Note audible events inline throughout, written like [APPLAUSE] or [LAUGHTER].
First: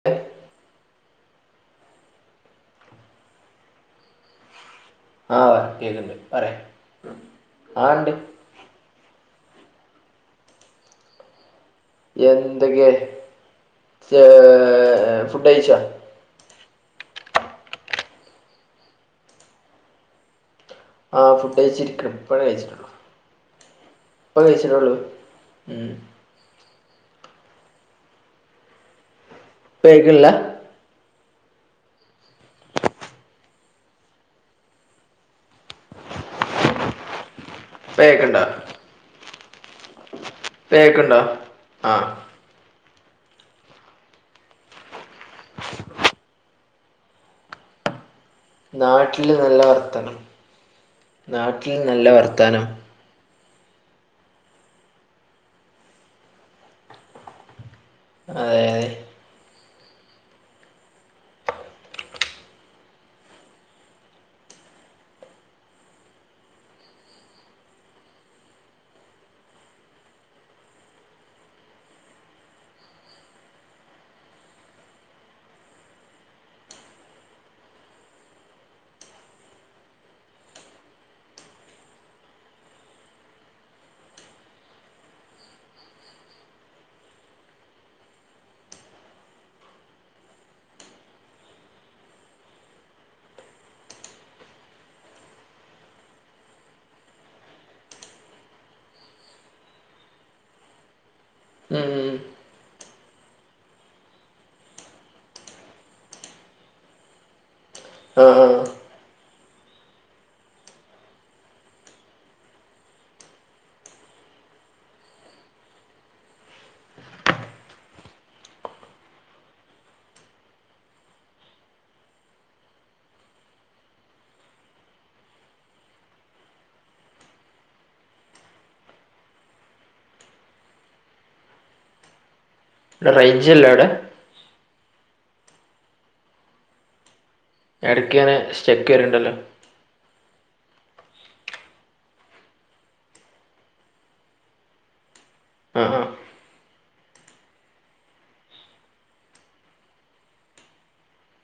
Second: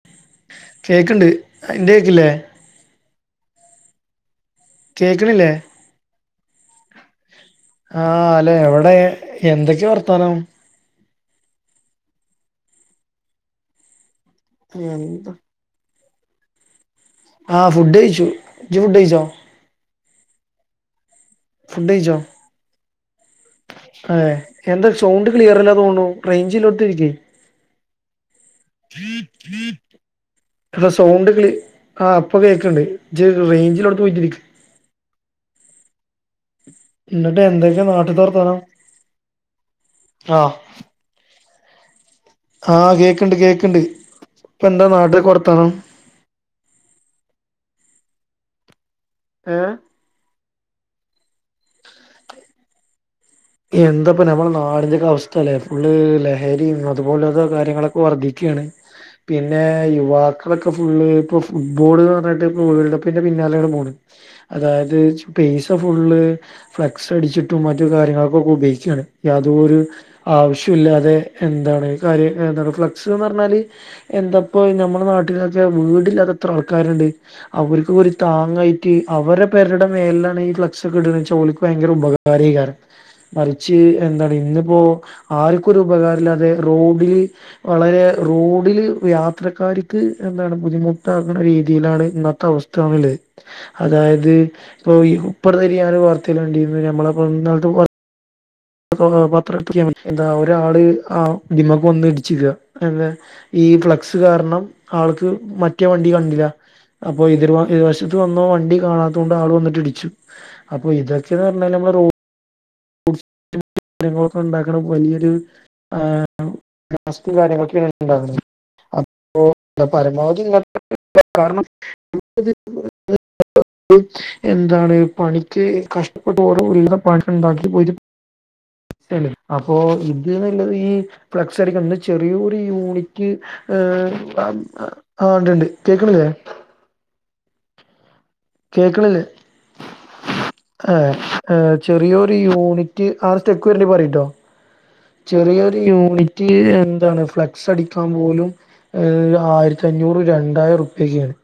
[UNINTELLIGIBLE] കേക്കൺണ്ട് ഇന്റെ കേക്ക്ൺലെ കേക്ക്ണില്ലേ ആഹ് പറ കേക്ക്ൺണ്ട് പറെ ആഹ് ഇണ്ട് അല്ല എവടെ എന്തൊക്കെ വർത്താനം എന്തൊക്കേ ഏഹ് എന്താ ഫുഡ്ഡയ്ച്ചൊ ആഹ് ഫുഡ്ഡഴിച്ചു ഇജ് ഫുഡ്ഡഴ്ച്ചൊ ആഹ് ഫുഡ്ഡഴിച്ചിരിക്കാണ ഇപ്പഴ കഴ്ച്ച അതേ എന്ത സൗണ്ട് ക്ലിയറല്ലാ ഉം തോന്ന്ണു റെയ്ഞ്ചില്ലോട്ത്തിരിക്ക് [UNINTELLIGIBLE] ബയ്ക്ക്ണില്ല ഇട സൗണ്ട് ക്ലിയ ആഹ് ഇപ്പ കേക്ക്ൺണ്ട് ഇജ് റെയ്ഞ്ച്ള്ളോട്ത്ത് പോയിട്ടിരിക്ക് ഇന്ന്ട്ട് എന്തൊക്കെ ഇപ്പ നാട്ടിത്തെ കേക്ക്ണ്ടോ വർത്താനം ആഹ് ഇപേക്ക്ൺണ്ടൊ ആഹ് ആഹ് കേക്ക്ൺണ്ട് കേക്ക്ൺണ്ട് ഇപ്പെന്താ നാട്ടിലെ വർത്താനം നാട്ട്ലൽ നല്ല ഏഹ് വർത്തനം നാട്ട്ൽ നല്ല വർത്താനം എന്തപ്പൊ ഞമ്മളെ നാടിന്റെക്കെ അവസ്ഥലേ ഫുള്ള് ലഹരിം അത്പോലത കാര്യങ്ങള് അതെ വർധിക്കാണ് അതെ പിന്നേ യുവാക്കളൊക്കെ ഫുള്ള് ഇപ്പൊ ഫുട്ബോള്ന്ന് പറഞ്ഞ്ട്ട് വേൾഡ് കപ്പിന്റെ പിന്നാലേണ് പോണ് അതായത് പൈസ ഫുള്ള് ഫ്ലക്സടിച്ചിട്ടും മറ്റ് കാര്യങ്ങൾ ക്കെ ഉപയോഗിക്കാണ് യാതോര് ആവശ്യല്ലാതെ എന്താണ് കാര്യ എന്താണ് ഫ്ലക്സ്ന്ന് പറഞ്ഞാല് എന്താപ്പൊ ഞമ്മളെ നാട്ട്ലൊക്കെ വീടില്ലാതെത്ര ആൾക്കാരോണ്ട് അവർക്ക് ഒരു താങ്ങായിട്ട് അവര്ടെ പെരടെ മേലാണ് ഈ ഫ്ലക്സൊക്ക്ട്ണേച ഓൽക് ഭയങ്കര ഉപകാ കാരെകാരം മറിച്ച് എന്താണ് ഇന്നിപ്പോ ആർക്കൊരു ഉപകാരല്ലാതെ റോഡ്ല്- വളരെ റോഡ്ല് യാത്രക്കാര്ക്ക് എന്താണ് ബുദിമുട്ടാക്ക്ണ രീതിയിലാണ് ഇന്നത്തെ അവസ് താമിലെ അതായത് ഇപ്പൊ ഇപ്പറത്തെരി ഞാന ഒരു വാർത്തല്ല വേണ്ടിന്നത് നമ്മള പത്ര എന്ത ഒരാള് ആഹ്, ഉം ഇതിമക് വന്ന് ഉം ഇടിച്ചിരിക്കുക എന്താ ഈ ഫ്ലെക്സ് കാരണം ആൾക്ക് മറ്റേ വണ്ടി കണ്ടില്ല അപ്പൊ ഇത് [UNINTELLIGIBLE] ആഹ് ന്ന ആഹ് വണ്ടി കാണാത്തോണ്ട് ആൾ വന്നിട്ട് ഇടിച്ചു അപ്പോ ഇതൊക്കന്ന് പറഞ്ഞല് സ്ഥങ്ങളൊക്കെ ഉണ്ടാക്കണം വലിയൊരു പ്ലാസ്റ്റ കാര്യങ്ങളൊക്കെ ഉണ്ടാവുന്നത് അപ്പോ പരമാവധി കാരണം എന്താണ് പണിക്ക് കഷ്ടപ്പെട്ട് ഓര ഒരു പണി ഉണ്ടാക്ക് [UNINTELLIGIBLE] അപ്പോ ഇത് നല്ലത് ഈ ഫ്ലക്സ് അടിക്കുന്ന ചെറിയൊരു ഇവിടെ യൂണിറ്റ് റേഞ്ചില്ല അവിടെ ആഹ് ഇണ്ട് ഇണ്ട് കേക്കണില്ലേ ഇടക് ഞന് കേൾക്കുന്നില്ലേ ആഹ് ഏഹ് ചെറിയൊരു യൂണിറ്റ് ആഹ് സ്റ്റേക്ക് വരുന്നുണ്ടേൽ പറയൂട്ടോ ചെറിയൊരു ആഹ് ആഹ് യൂണിറ്റ് എന്താണ് ഫ്ലെക്സ് അടിക്കാൻ പോലും ആയിരത്തി അഞ്ഞൂറ് രണ്ടായിരം രൂപയൊക്കെ അന്ന്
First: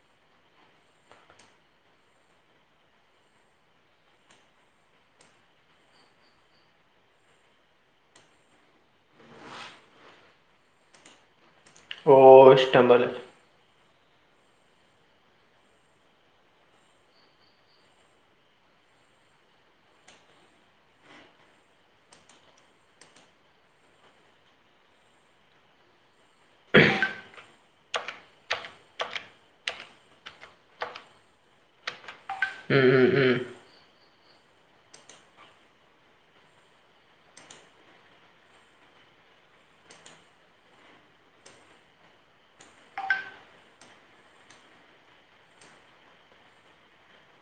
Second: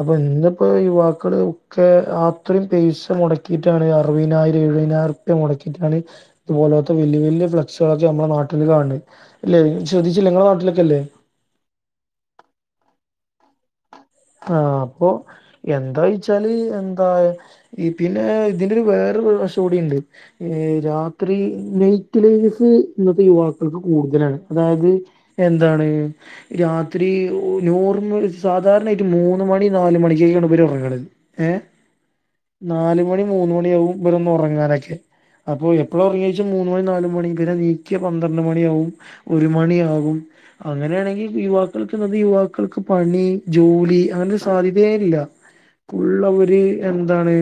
അപ്പൊ ഇന്നിപ്പോ യുവാക്കൾ ഒക്കെ അത്രയും പൈസ മുടക്കിയിട്ടാണ് അറുപതിനായിരം എഴുപതിനായിരം മുടക്കിട്ടാണ് ഇത്പോലാത്തെ വലിയ വലിയ് ഫ്ലെക്സ് നമ്മുടെ നാട്ടിൽ കാണ് അല്ലെ ശ്രെദ്ധിച്ചിലെ നിങ്ങളുടെ നാട്ടിലൊക്കെ ഇല്ലേ ഓ ഇഷ്ടം പോലെ ആഹ് അപ്പൊ എന്താ ചോദിച്ചാല് എന്താ പിന്നെ ഇതിന്റെ ഒരു വേറൊരു വേർഷൻ കൂടി ഉണ്ട് ഏഹ് രാത്രി നൈറ്റ്, ലൈഫ് ഇന്നത്തെ യുവാക്കൾക്ക് കൂടുതലാണ് അതായത് എന്താണ് രാത്രി നോർമൽ സാധാരണ ഒരു മൂന്ന് മണി നാല് മണിക്കൊക്കാണ് ഇവർ ഉറങ്ങുന്നത് ഏഹ് ഉം നാല് ഉം മണി ഉം മൂന്ന് മണിയ ആകും ഇവർ ഒന്ന് ഉറങ്ങാനൊക്കെ അപ്പൊ എപ്പോഴും ഉറങ്ങാ എന്ന് ചോദിച്ചാൽ മൂന്ന് മണി നാല് മണി പിന്നെ എനിക പന്ത്രണ്ട് മണിയാവും ഒരു മണിയാകും അങ്ങനെയാണെങ്കിൽ യുവാക്കൾക്ക് യുവാക്കൾക്ക് പണി ജോലി അങ്ങനൊരു സാധ്യതയില്ലഫുൾ അവര് എന്താണ്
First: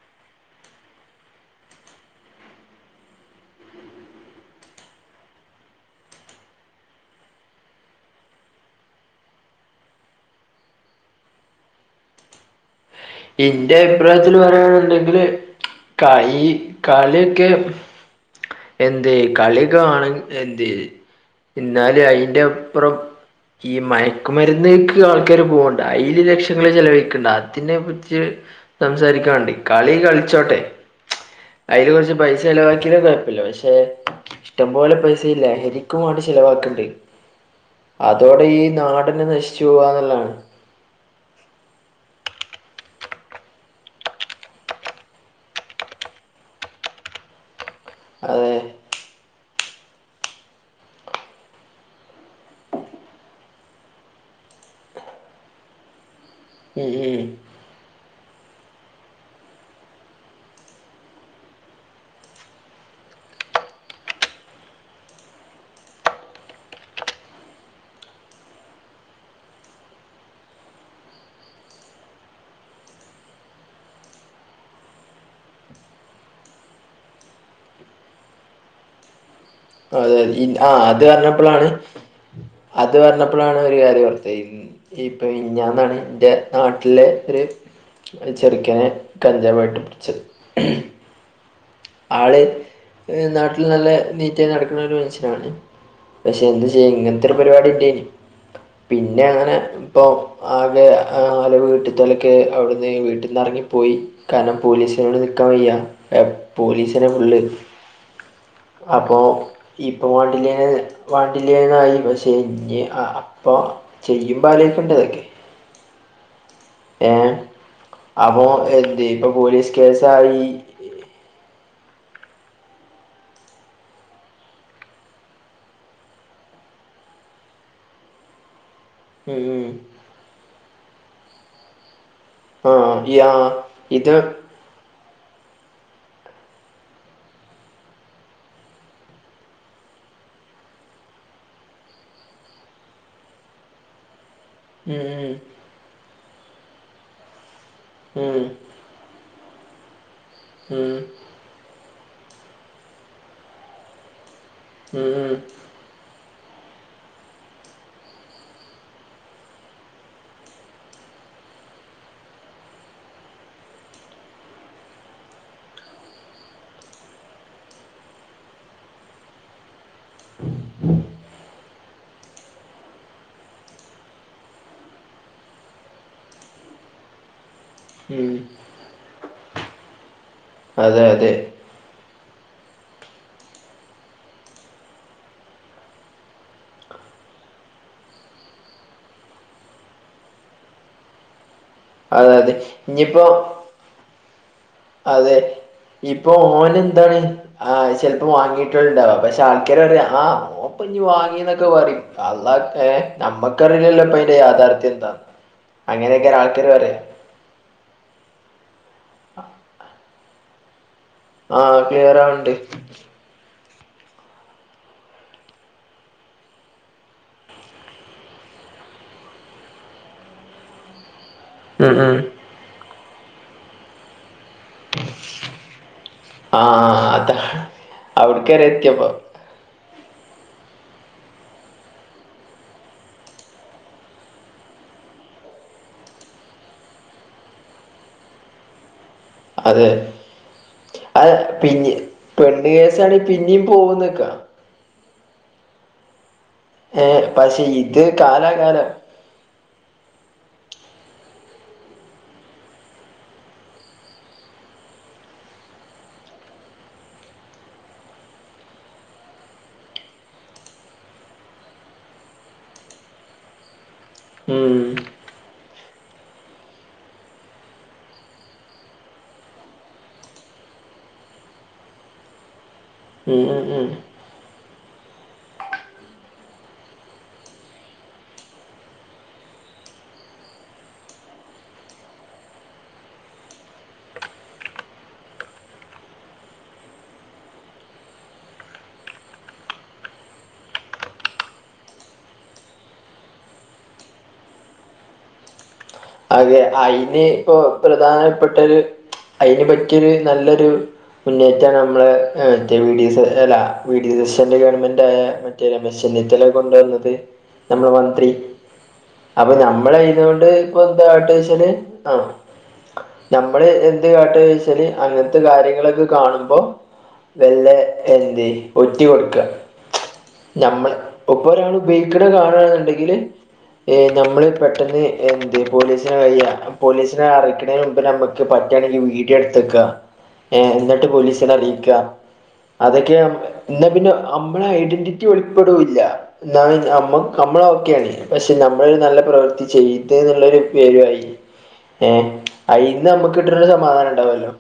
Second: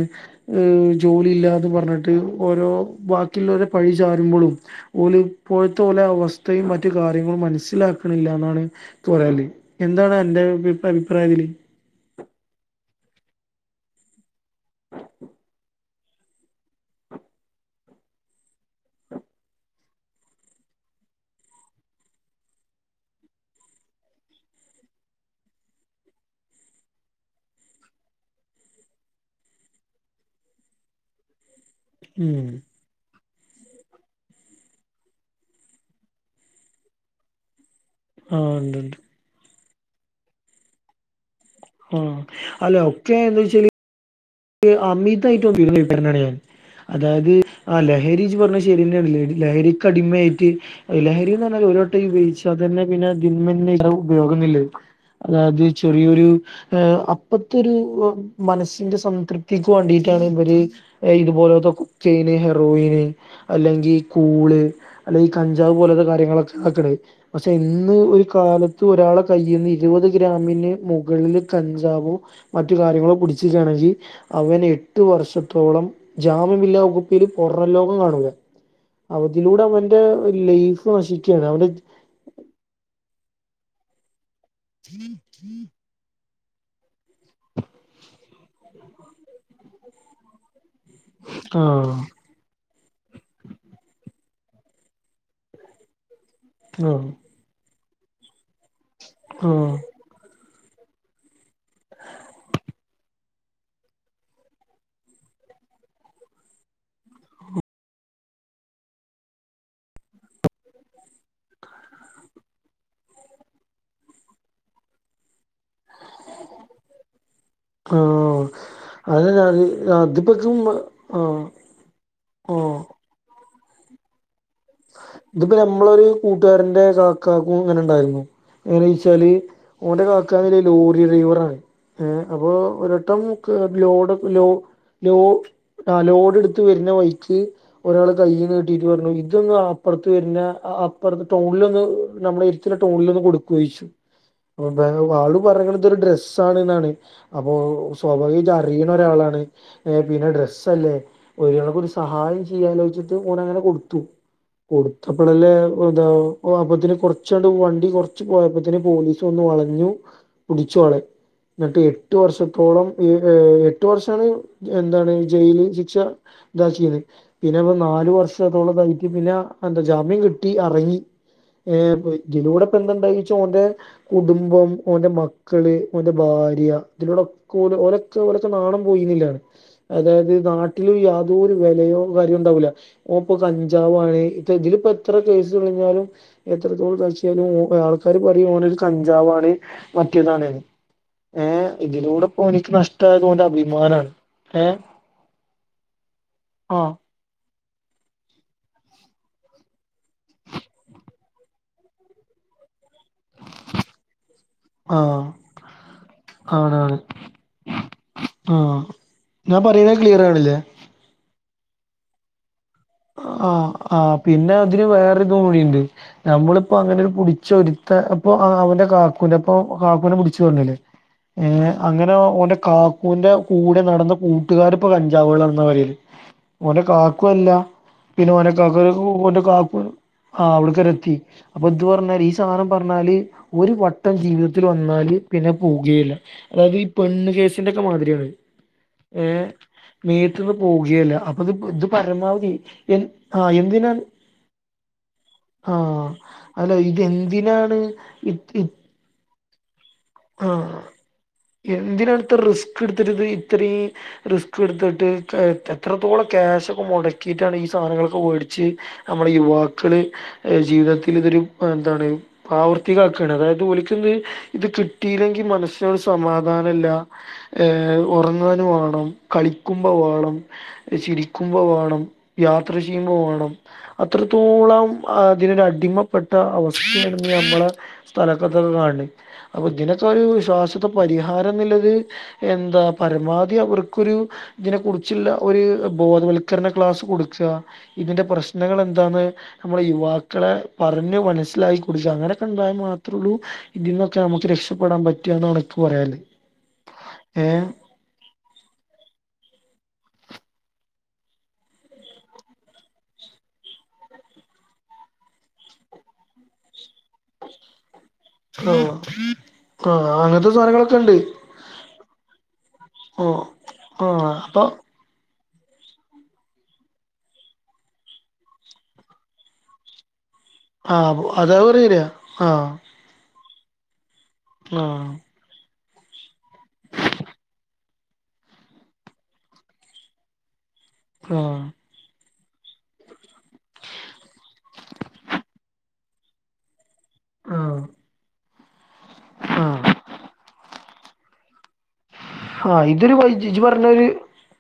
ഏഹ് ജോലി ഇല്ലന്ന് പറഞ്ഞിട്ട് ഓരോ വാക്കിയുള്ളവരെ പഴി ചാരുമ്പോഴും ഒരുല ഇപ്പോഴത്തെ ലെ അവസ്ഥയും മറ്റു കാര്യങ്ങളും മനസ്സിലാക്കണില്ല എന്നാണ് കുറല്ലേ എന്താണ് അന്റെ അഭിപ്രായം ഇതില് എന്റെ അഭിപ്രായത്തിൽ പറയണുണ്ടെങ്കില് ഈ കളിയൊക്കെ എന്തെ കളിയൊക്കെ വേണം എന്തെ എന്നാലെ അതിന്റെ ഒപ്രം ഈ മയക്കുമരുന്ന്ക്ക് ആൾക്കാര് പോകണ്ട അതിൽ ലക്ഷങ്ങള് ചെലവഴിക്കണ്ട് അതിനെ റ്റി സംസാരിക്കാണ്ട് കളി കളിച്ചോട്ടെ അതിൽ കുറച്ച് പൈസ ഉം ചലവാക്കി കുഴപ്പില്ല പക്ഷെ ഇഷ്ടം പോലെ പൈസ ഇല്ല ലഹരിക്കു വേണ്ടി ചിലവാക്കണ്ട് [INAUDIBLE] അതോടെ ഈ ഉണ്ട് നാടിനെ നശിച്ചു പോവാന്നുളളതാണ് ആഹ് അല്ലെ ഒക്കെ എന്താ വെച്ചല് അമിതായിട്ട [UNINTELLIGIBLE] ഞാൻ അതായത് ആഹ് ലഹരി അതെ പറഞ്ഞ ശ ലഹക്ക്ടിമയായിട്ട് ലഹരിന്ന് പറഞ്ഞാല് ഒരു വട്ടം ഉപയോഗിച്ച അത് തന്നെ പിന്നെ അതിന്മന്നെ ഈ ഉപയോഗുന്നില്ലേ അതായത് ചെറിയൊരു ഉം ഉം അപ്പത്തെ ഒരു മനസ്സിന്റെ സ തൃപ്തിക്ക് വാണ്ടിട്ടാണ് ഇബര് ഇഹ് ഇതുപോലത്തെ കു ചെയ്യ്ന് ഹെറോയിന് അല്ലെങ്കിൽ കൂള് അല്ലെങ്കി ഈ കഞ്ചാവ് പോലത്തെ കാര്യങ്ങളൊക്കെ ആക്ക്‌ണെ പക്ഷെ ഇന്ന് ഒരു കാലത്ത് ഒരാള്ടെ കയ്യിന്ന് ഇരുപത് ഗ്രാമിന് മുകളില് കഞ്ചാവോ മറ്റു കാര്യങ്ങളോ പുടിച്ച്ക്കാണെങ്കി അവൻ എട്ട് വർഷത്തോളം ജാമ്യമില്ലാ വകുപ്പില് പൊറം ലോകം കാണൂല അവതിലൂടെ അവ [UNINTELLIGIBLE] അതെ ഇ ന്റ ആഹ് അത് പറഞ്ഞപ്പളാണ് അത് പറഞ്ഞപ്പളാണ് ഒരു കാര്യം ഓർത്തേ ഇപ്പൊ മിനിഞ്ഞാന്നാണ് ഇന്റെ നാട്ടിലെ ഒരു ചെറുക്കനെ കഞ്ചാവായിട്ട് പിടിച്ചത് ആഹ് ആള് നാട്ടിൽ നല്ല നീറ്റായി നടക്കുന്ന ഒരു മനുഷ്യനാണ് പക്ഷെ എന്ത് ചെയ്യാൻ ആഹ് ഇങ്ങനത്തെ ഒരു പരിപാടി ണ്ടേയ്നി പിന്നെ അങ്ങനെ ആഹ് ഇപ്പോ ആകെ ആള് വീട്ട്ത്തോലൊക്കേ അവിടുന്ന് വീട്ട്ന്നറങ്ങിപ്പോയി കാരണം പോലീസ്നോണ്ട് നിക്കാൻ വയ്യ പോലീസനെ ഫുള്ള് അപ്പോ ഇപ്പൊ വണ്ടിലേ വാണ്ടി ഇല്ലായ്മ ആയി പക്ഷെ ഇനി അപ്പൊ ചെയ്യുമ്പാലോയിക്കെണ്ടേ ഇതൊക്കെ [INAUDIBLE] ആഹ് അപ്പൊ എന്ത് ഇപ്പൊ അതെഞാ പോലീസ് [UNINTELLIGIBLE] അത് കേസായി പക്കം [UNINTELLIGIBLE] ആഹ് ആഹ് ഇതിപ്പോ ഞമ്മളൊരു കൂട്ടുകാരന്റെ കാക്കാക്കും ഇങ്ങനെണ്ടായിരുന്നു എങ്ങനേയ് റ്റാല് ഉം ഓന്റെ കാക്കന്ന് ല്ലെയ് ലോറി ഡ്രൈവറാണ് ഏഹ് അപ്പൊ ഉം ആ ഒരട്ടം യാ മുക്ക് ലോ‌ഡ് ഇത് ക് ലോ ലോ ആഹ് ലോഡ് ഇട്ത്ത് വെര്നെ വഴിക്ക് ഒരാള് കയ്യി നീട്ടിട്ട് പറഞ്ഞു തൊന്ന് ആപ്പൊറ്ത്ത് വെര്നെ അപ്പൊറത്ത് ടൗണിലൊന്ന് നമ്മള എരിത്ത്ള്ളെ ടൗണിൽ ഒന്ന് കൊടുക്കോയിച്ചു [INAUDIBLE] അപൊ ബെനോ ഉം വാളു പറഞ്ഞ്ത് തൊഒരു ഡ്രസ്സ് ആണ് ന്നാണ് അപ്പോ ഉം ഉം സ്വാഭാവിക അറിയണ ഒരാളാണ് ഏഹ് പിന്നെ ഡ്രസ്സ് അല്ലേ ഉം ഒരാൾക്ക് ഒരു സഹായം ചെയ്യാലോച്ചിട്ട് ഓൻ അങ്ങനെ കൊടുത്തു ഉം ഉം കൊടുത്തപ്പളല്ലേ [UNINTELLIGIBLE] താ അപ്പത്തിന് കൊറച്ചാണ്ട് വണ്ടി കുറച്ച് പോയപ്പത്തിന് പോലീസ് വന്ന് വളഞ്ഞു പുടിച്ചോളെ ന്നിട്ട് എട്ടു വർഷത്തോളം ഇഹ് ഏഹ് എട്ടു വർഷാണ് എന്താണ് ജയില് ശിക്ഷ ഇതാക്കിയത് പിന്നെ ഇവൻ നാലു വർഷത്തോളം ക [UNINTELLIGIBLE] പിന്നെ എന്താ ജാമ്യം കിട്ടി അറങ്ങി ഇതിലൂടെപ്പ ന്താണ്ടായിച്ച ഓന്റെ കുടുംബം, ഓന്റെ മക്കള്, ഓന്റെ ഭാര്യ ഇതിലൂടോക്കോല് ഓലെ ക്കെ ഉം ഓലെക്കെ നാണം പോയിന്നില്ലെ അതായത് നാട്ടില് അതെ അതെ യാതൊരു വെലി [UNINTELLIGIBLE] വെലിം ണ്ടാവൂല്ല ഓപ്പൊ കഞ്ചാവാണ് ഇ ഇതിലിപ്പോ എത്ര കേസ് കഴിഞ്ഞാലും എത്രത്തോളം കാഴ്ചാലും ആൾക്കാർ പറയും ഓനൊരു കഞ്ചാവാണ് മറ്റേതാണ് ന്ന് ഏഹ് അതെ ഇതിലൂടപ്പം അതെ ഓനിക്ക് ഇനിയിപ്പോ നഷ്ടായത് ഓന്റെ അഭിമാനമാണ് ഏഹ് അതെ ഇപ്പൊ ഓന് ആഹ് ന്താണ് ആഹ് ചിലപ്പോം വാങ്ങിയിട്ടുള്ളു ണ്ടാവാ പക്ഷെ ആൾക്കാര് പറയും ആഹ് ഓൻ ഇപ്പോ ഞ്ഞ് വാങ്ങി ന്നൊക്കെ പറിം അള്ളാഹ്‌ക്കെ നമ്മക്കറിയില്ലല്ലോ ഇപ്പൊ അയിന്റെ യാഥാർത്ഥ്യം എന്താന്ന് ആഹ് അങ്ങനെയ്ക്കാരം ആൾക്കാര് പറയ ആണാണ് ആഹ് ഞാൻ പറയുന്ന ക്ലിയർ ആണല്ലേ ആഹ് ക്ലിയർ ആവണ്ട് ആഹ് ആഹ് പിന്നെ അതിന് വേറോര്ത് കൂടിണ്ട് നമ്മളിപ്പൊ അങ്ങനെ ഒരു പിടിച്ച ഒരുത്ത അപ്പൊ ആഹ് അവന്റെ കാക്കുന്റെപ്പം കാക്കുനെ പുടിച്ചു പറഞ്ഞ്ല്ലേ ഏഹ് ഉം അങ്ങനെ ഉം ഒന്റെ കാക്കുന്റെ കൂടെ നടന്ന കു ട്ടുകാര്പ്പോ കഞ്ചാവോളാണ് ന്ന പറയല് ആ ഓന്റെ കാക്കു അല്ല അതാണ് പിന്നെ ഓനെ അവിടക്ക് വരെ ക്കാ എത്തിയപ്പോ [UNINTELLIGIBLE] ഓന്റെ കാക്കു ആഹ് അവിട്ക്കരെ എത്തി അപ്പൊ ഇത് പറഞ്ഞാല് ഈ സാധനം പറഞ്ഞാല് ഒരു വട്ടം ജീവിതത്തിൽ വന്നാല് പിന്നെ പോവുകേയില്ല അതായത് ഈ പെണ്ണ് കേസിന്റെക്കെ മാതിരിയാണ് ഏഹ് അതെ വീട്ടിന്ന് പോകുകേലാ അത് അപ്പൊ ഇത് പിന്നെ പരമാവധി പെണ്ണ് എ കേസാണ് ആഹ് പിന്നെയും എന്തിനാണ് പോകുന്നക്ക ആഹ് അല്ല ഏ പക്ഷെ ഇതെന്തിനാണ് ഇത് ഇ കാലാകാലം ആഹ് എന്തിനാണ് ഇത്ര റിസ്ക് എടുത്തിട്ട് ഇത്രയും റിസ്ക് എടുത്തിട്ട് എത്രത്തോളം ക്യാഷ് ഒക്കെ മെടക്കിയിട്ടാണ് ഈ സാധനങ്ങളൊക്കെ വേടിച്ച് നമ്മള് യുവാക്കള് ജീവിതത്തിൽ ഇതൊരു എന്താണ് പ്രാവർത്തികക്കുകയാണ് അതായത് ഒൽക്കിത് ഉം കി യില്ലെങ്കി മനസ്സിനൊരു സമാധാനയില്ല ഏഹ് ഒറങ്ങാന് വേണം കളിക്കുമ്പം വേണം ചിരിക്കുമ്പോ വേണം യാത്ര ചെയ്യുമ്പോ ഉം വേണം ഉം ഉം എത്രത്തോളം അതിനൊരു അടിമപ്പെട്ട അവസ്ഥയാണ് ഈ നമ്മളെ സ്ഥലക്കത്തക്കെ കാനുനെ അപ്പൊ ഇതിനൊക്കെ ഒരു ശ്വാശദ പരിഹാരം എന്നിള്ളത് എന്താ പരമാവധി അവർക്കൊരു ഇതിനെ കുറിച്ചുള്ള ഒരു ബോധവൽക്കരണ ക്ലാസ് കൊടുക്കുക ഇതിന്റെ പ്രശ്നങ്ങൾ എന്താന്ന് നമ്മുടെ യുവാക്കളെ പറഞ്ഞ് മനസ്സിലാക്കി കൊടുക്കു അങ്ങനെയൊക്കെ ഒണ്ടായൽ മാത്രേ ഉള്ളൂ ഇതിന്നൊക്കെ നമുക്ക് രക്ഷ രക്ഷ പെടാൻ പറ്റാന്ന് ഒനക്ക് പറയാളേ അതെ അയിന് ഇപ്പൊ പ്രധാനപ്പെട്ട ഒരു അയിന് പറ്റിയൊരു നല്ലൊരു മുന്നേറ്റാണ് നമ്മള് മറ്റേ വി. ഡി സദി അല്ല വി. ഡി സ് ഗവൺമെന്റ് ആയ മറ്റേ രമേശ് ചെന്നിത്തല കൊണ്ടുവന്നത് നമ്മുടെ മന്ത്രി ആഹ് അപ്പൊ നമ്മളെ ആഹ് ഇതുകൊണ്ട് അങ്ങനത്തെ സാധനങ്ങളൊക്കെ ഉണ്ട് [UNINTELLIGIBLE] ആ ഓ നമ്മള് എന്ത് ആഹ് അപ്പൊ കാട്ടവെച്ചാല് അങ്ങനത്തെ കാര്യങ്ങളൊക്കെ കാണുമ്പം വെള്ളെ എന്റി ഒറ്റി കൊടുക്കുക നമ്മള് ആഹ് ഇപ്പോ അതാ ഒരാൾ പറയല് ഉപയോഗിക്കണെ കാണുവാണ് ആഹ് എന്നുണ്ടെങ്കില് ഏഹ് നമ്മള് പെട്ടിന്ന് ആഹ് ഏഹ് പോലീസിന് വയ്യ പോലീസിനെ അറക്കണതിന് മുൻപ് നമ്മക്ക് പറ്റയാണെങ്കിൽ വീഡിയോ എടുത്തു വെക്കുക ഏഹ് എന്നിട്ട് പോലീസിനെ ആഹ് അറിയിക്കുക അതൊക്കെയാകുമ്പം എന്നാ പിന്നെ നമ്മടെ ഐഡന്റിറ്റി വെളിപ്പെടുല എന്ന ന നമ്മള ഓക്കെയാണ് പക്ഷെ നമ്മളെരു നല്ല പ്രവൃത്തി ആഹ് ചെയ്തെന്നുള്ളോരു പേരുയായി ഏഹ് ആഹ് അയിന് ഇതൊരു വൈ നമ്മുക്ക് കിട്ട ഇജ്ജ് ഒരു സമാധാനം പറഞ്ഞൊരു ഉണ്ടാവല്ലോ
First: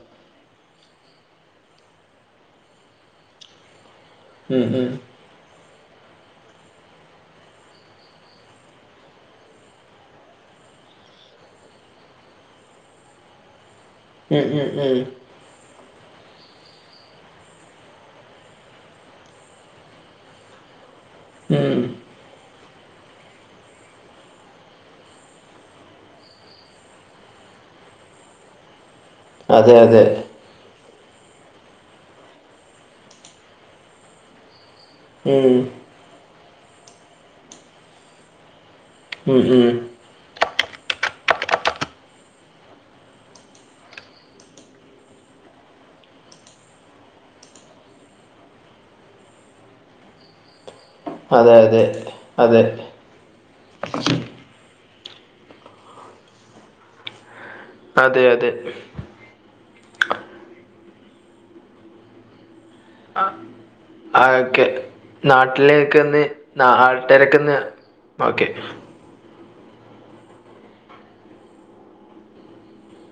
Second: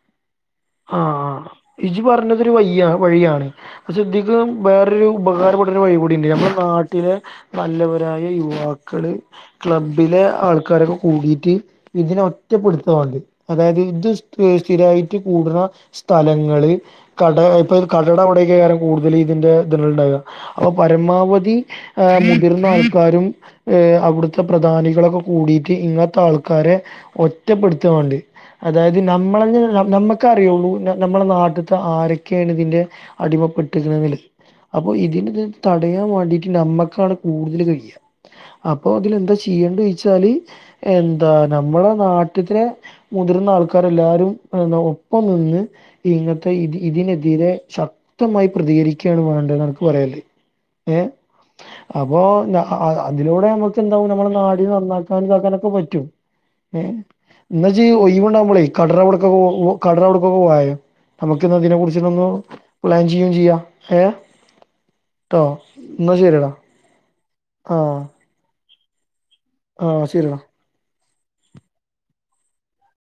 ആഹ് ഇജി പറഞ്ഞതോരു വയ്യിയാണ് വഴിയാണ് ശ്രദ്ധിക്കണം ഉം ഉം വേറൊരു ഉപകാരപ്പെട്ടരു വഴികൂടിയുണ്ട് നമ്മടെ നാട്ടിലെ നല്ലവരായ യുവാക്കള് ക്ലബ്ബിലെ ആൾക്കാരൊക്കെ കൂടിട്ട് ഇതിനെ ഒറ്റപ്പെടുത്താമതി അതായത് ഇത് ഉം ഉം സ്ഥിരായായിട്ട് കൂടുന്ന സ്ഥലങ്ങള് കട ഇപ്പെ കട അവിടൊക്കെയാണ് കൂടുതൽ ഇതിന്റെ ഇത്കൾ ഒണ്ടാവാ അപ്പൊ പരമാവധി ഉം ഉം ആഹ് മുതിർന്ന ആൾക്കാരും ഏഹ് അവിടുത്തെ പ്രധാനികളൊക്കെ കൂടിട്ട് ഇങ്ങനത്തെ ആൾക്കാരെ ഒറ്റപ്പെടുത്തിയമതി അതായത് നമ്മളെ അതെ എന്തിനാ അതെ നമ്മക്ക് നമക്കെ അറിയുള്ളൂ നമ്മടെ നാട്ടിത്തെ ആരൊക്കെയാണ് ഇതിന്റെ അടിമപ്പെട്ടിയിരിന്നതില് അപ്പൊ ഇതിന് ഇത് ഉം തടയാൻ വേണ്ടിട്ട് നമ്മക്കാണ് കൂടുതല് കഴിക്കുക അപ്പൊ അതിലെന്താ ഉം ഉം ചെയ്യണ്ടെ വെച്ചാല് എന്താ നമ്മള് നാട്ടിത്തെലെ മുതിർന്ന ആൾക്കാർയെല്ലാരും എന്ത് ഒപ്പം നിന്ന് ഇങ്ങനത്തെ ഇത് ഇതിനെതിരെ ശക്തമായി പ്രതികരിക്കുകയാണ് വേണ്ടത് അനക് പറയാല്ലേ ഏഹ് അതെ അതെ അപ്പോ അതെ അതിലൂടെ നമ്മക്ക് എന്താവും നമ്മുടെ നാടിനെ നന്നാക്കാം വലുതാക്കാനും ഒക്കെ പറ്റും ഏഹ് എന്നാ ജി അതെ ഒയിവ് അതെ ഉണ്ടാകുബളെ കടല കൊടുക്കാൻ പോവു കടല കൊടുക്കുമ്പോ വാഴോ നമുക്കിന്ന് അതിനെ കുറിച്ച് ഇതൊന്ന് പ്ലാൻ ചെയ്യും ചെയ്യാം ഏഹ് ട്ടോ എന്നാ നാട്ടിലേക്കെന്ന് ശരിയടാ നട്ടാരൊക്കെന്ന് ആഹ് ഓക്കേ ആഹ് ശരിടാ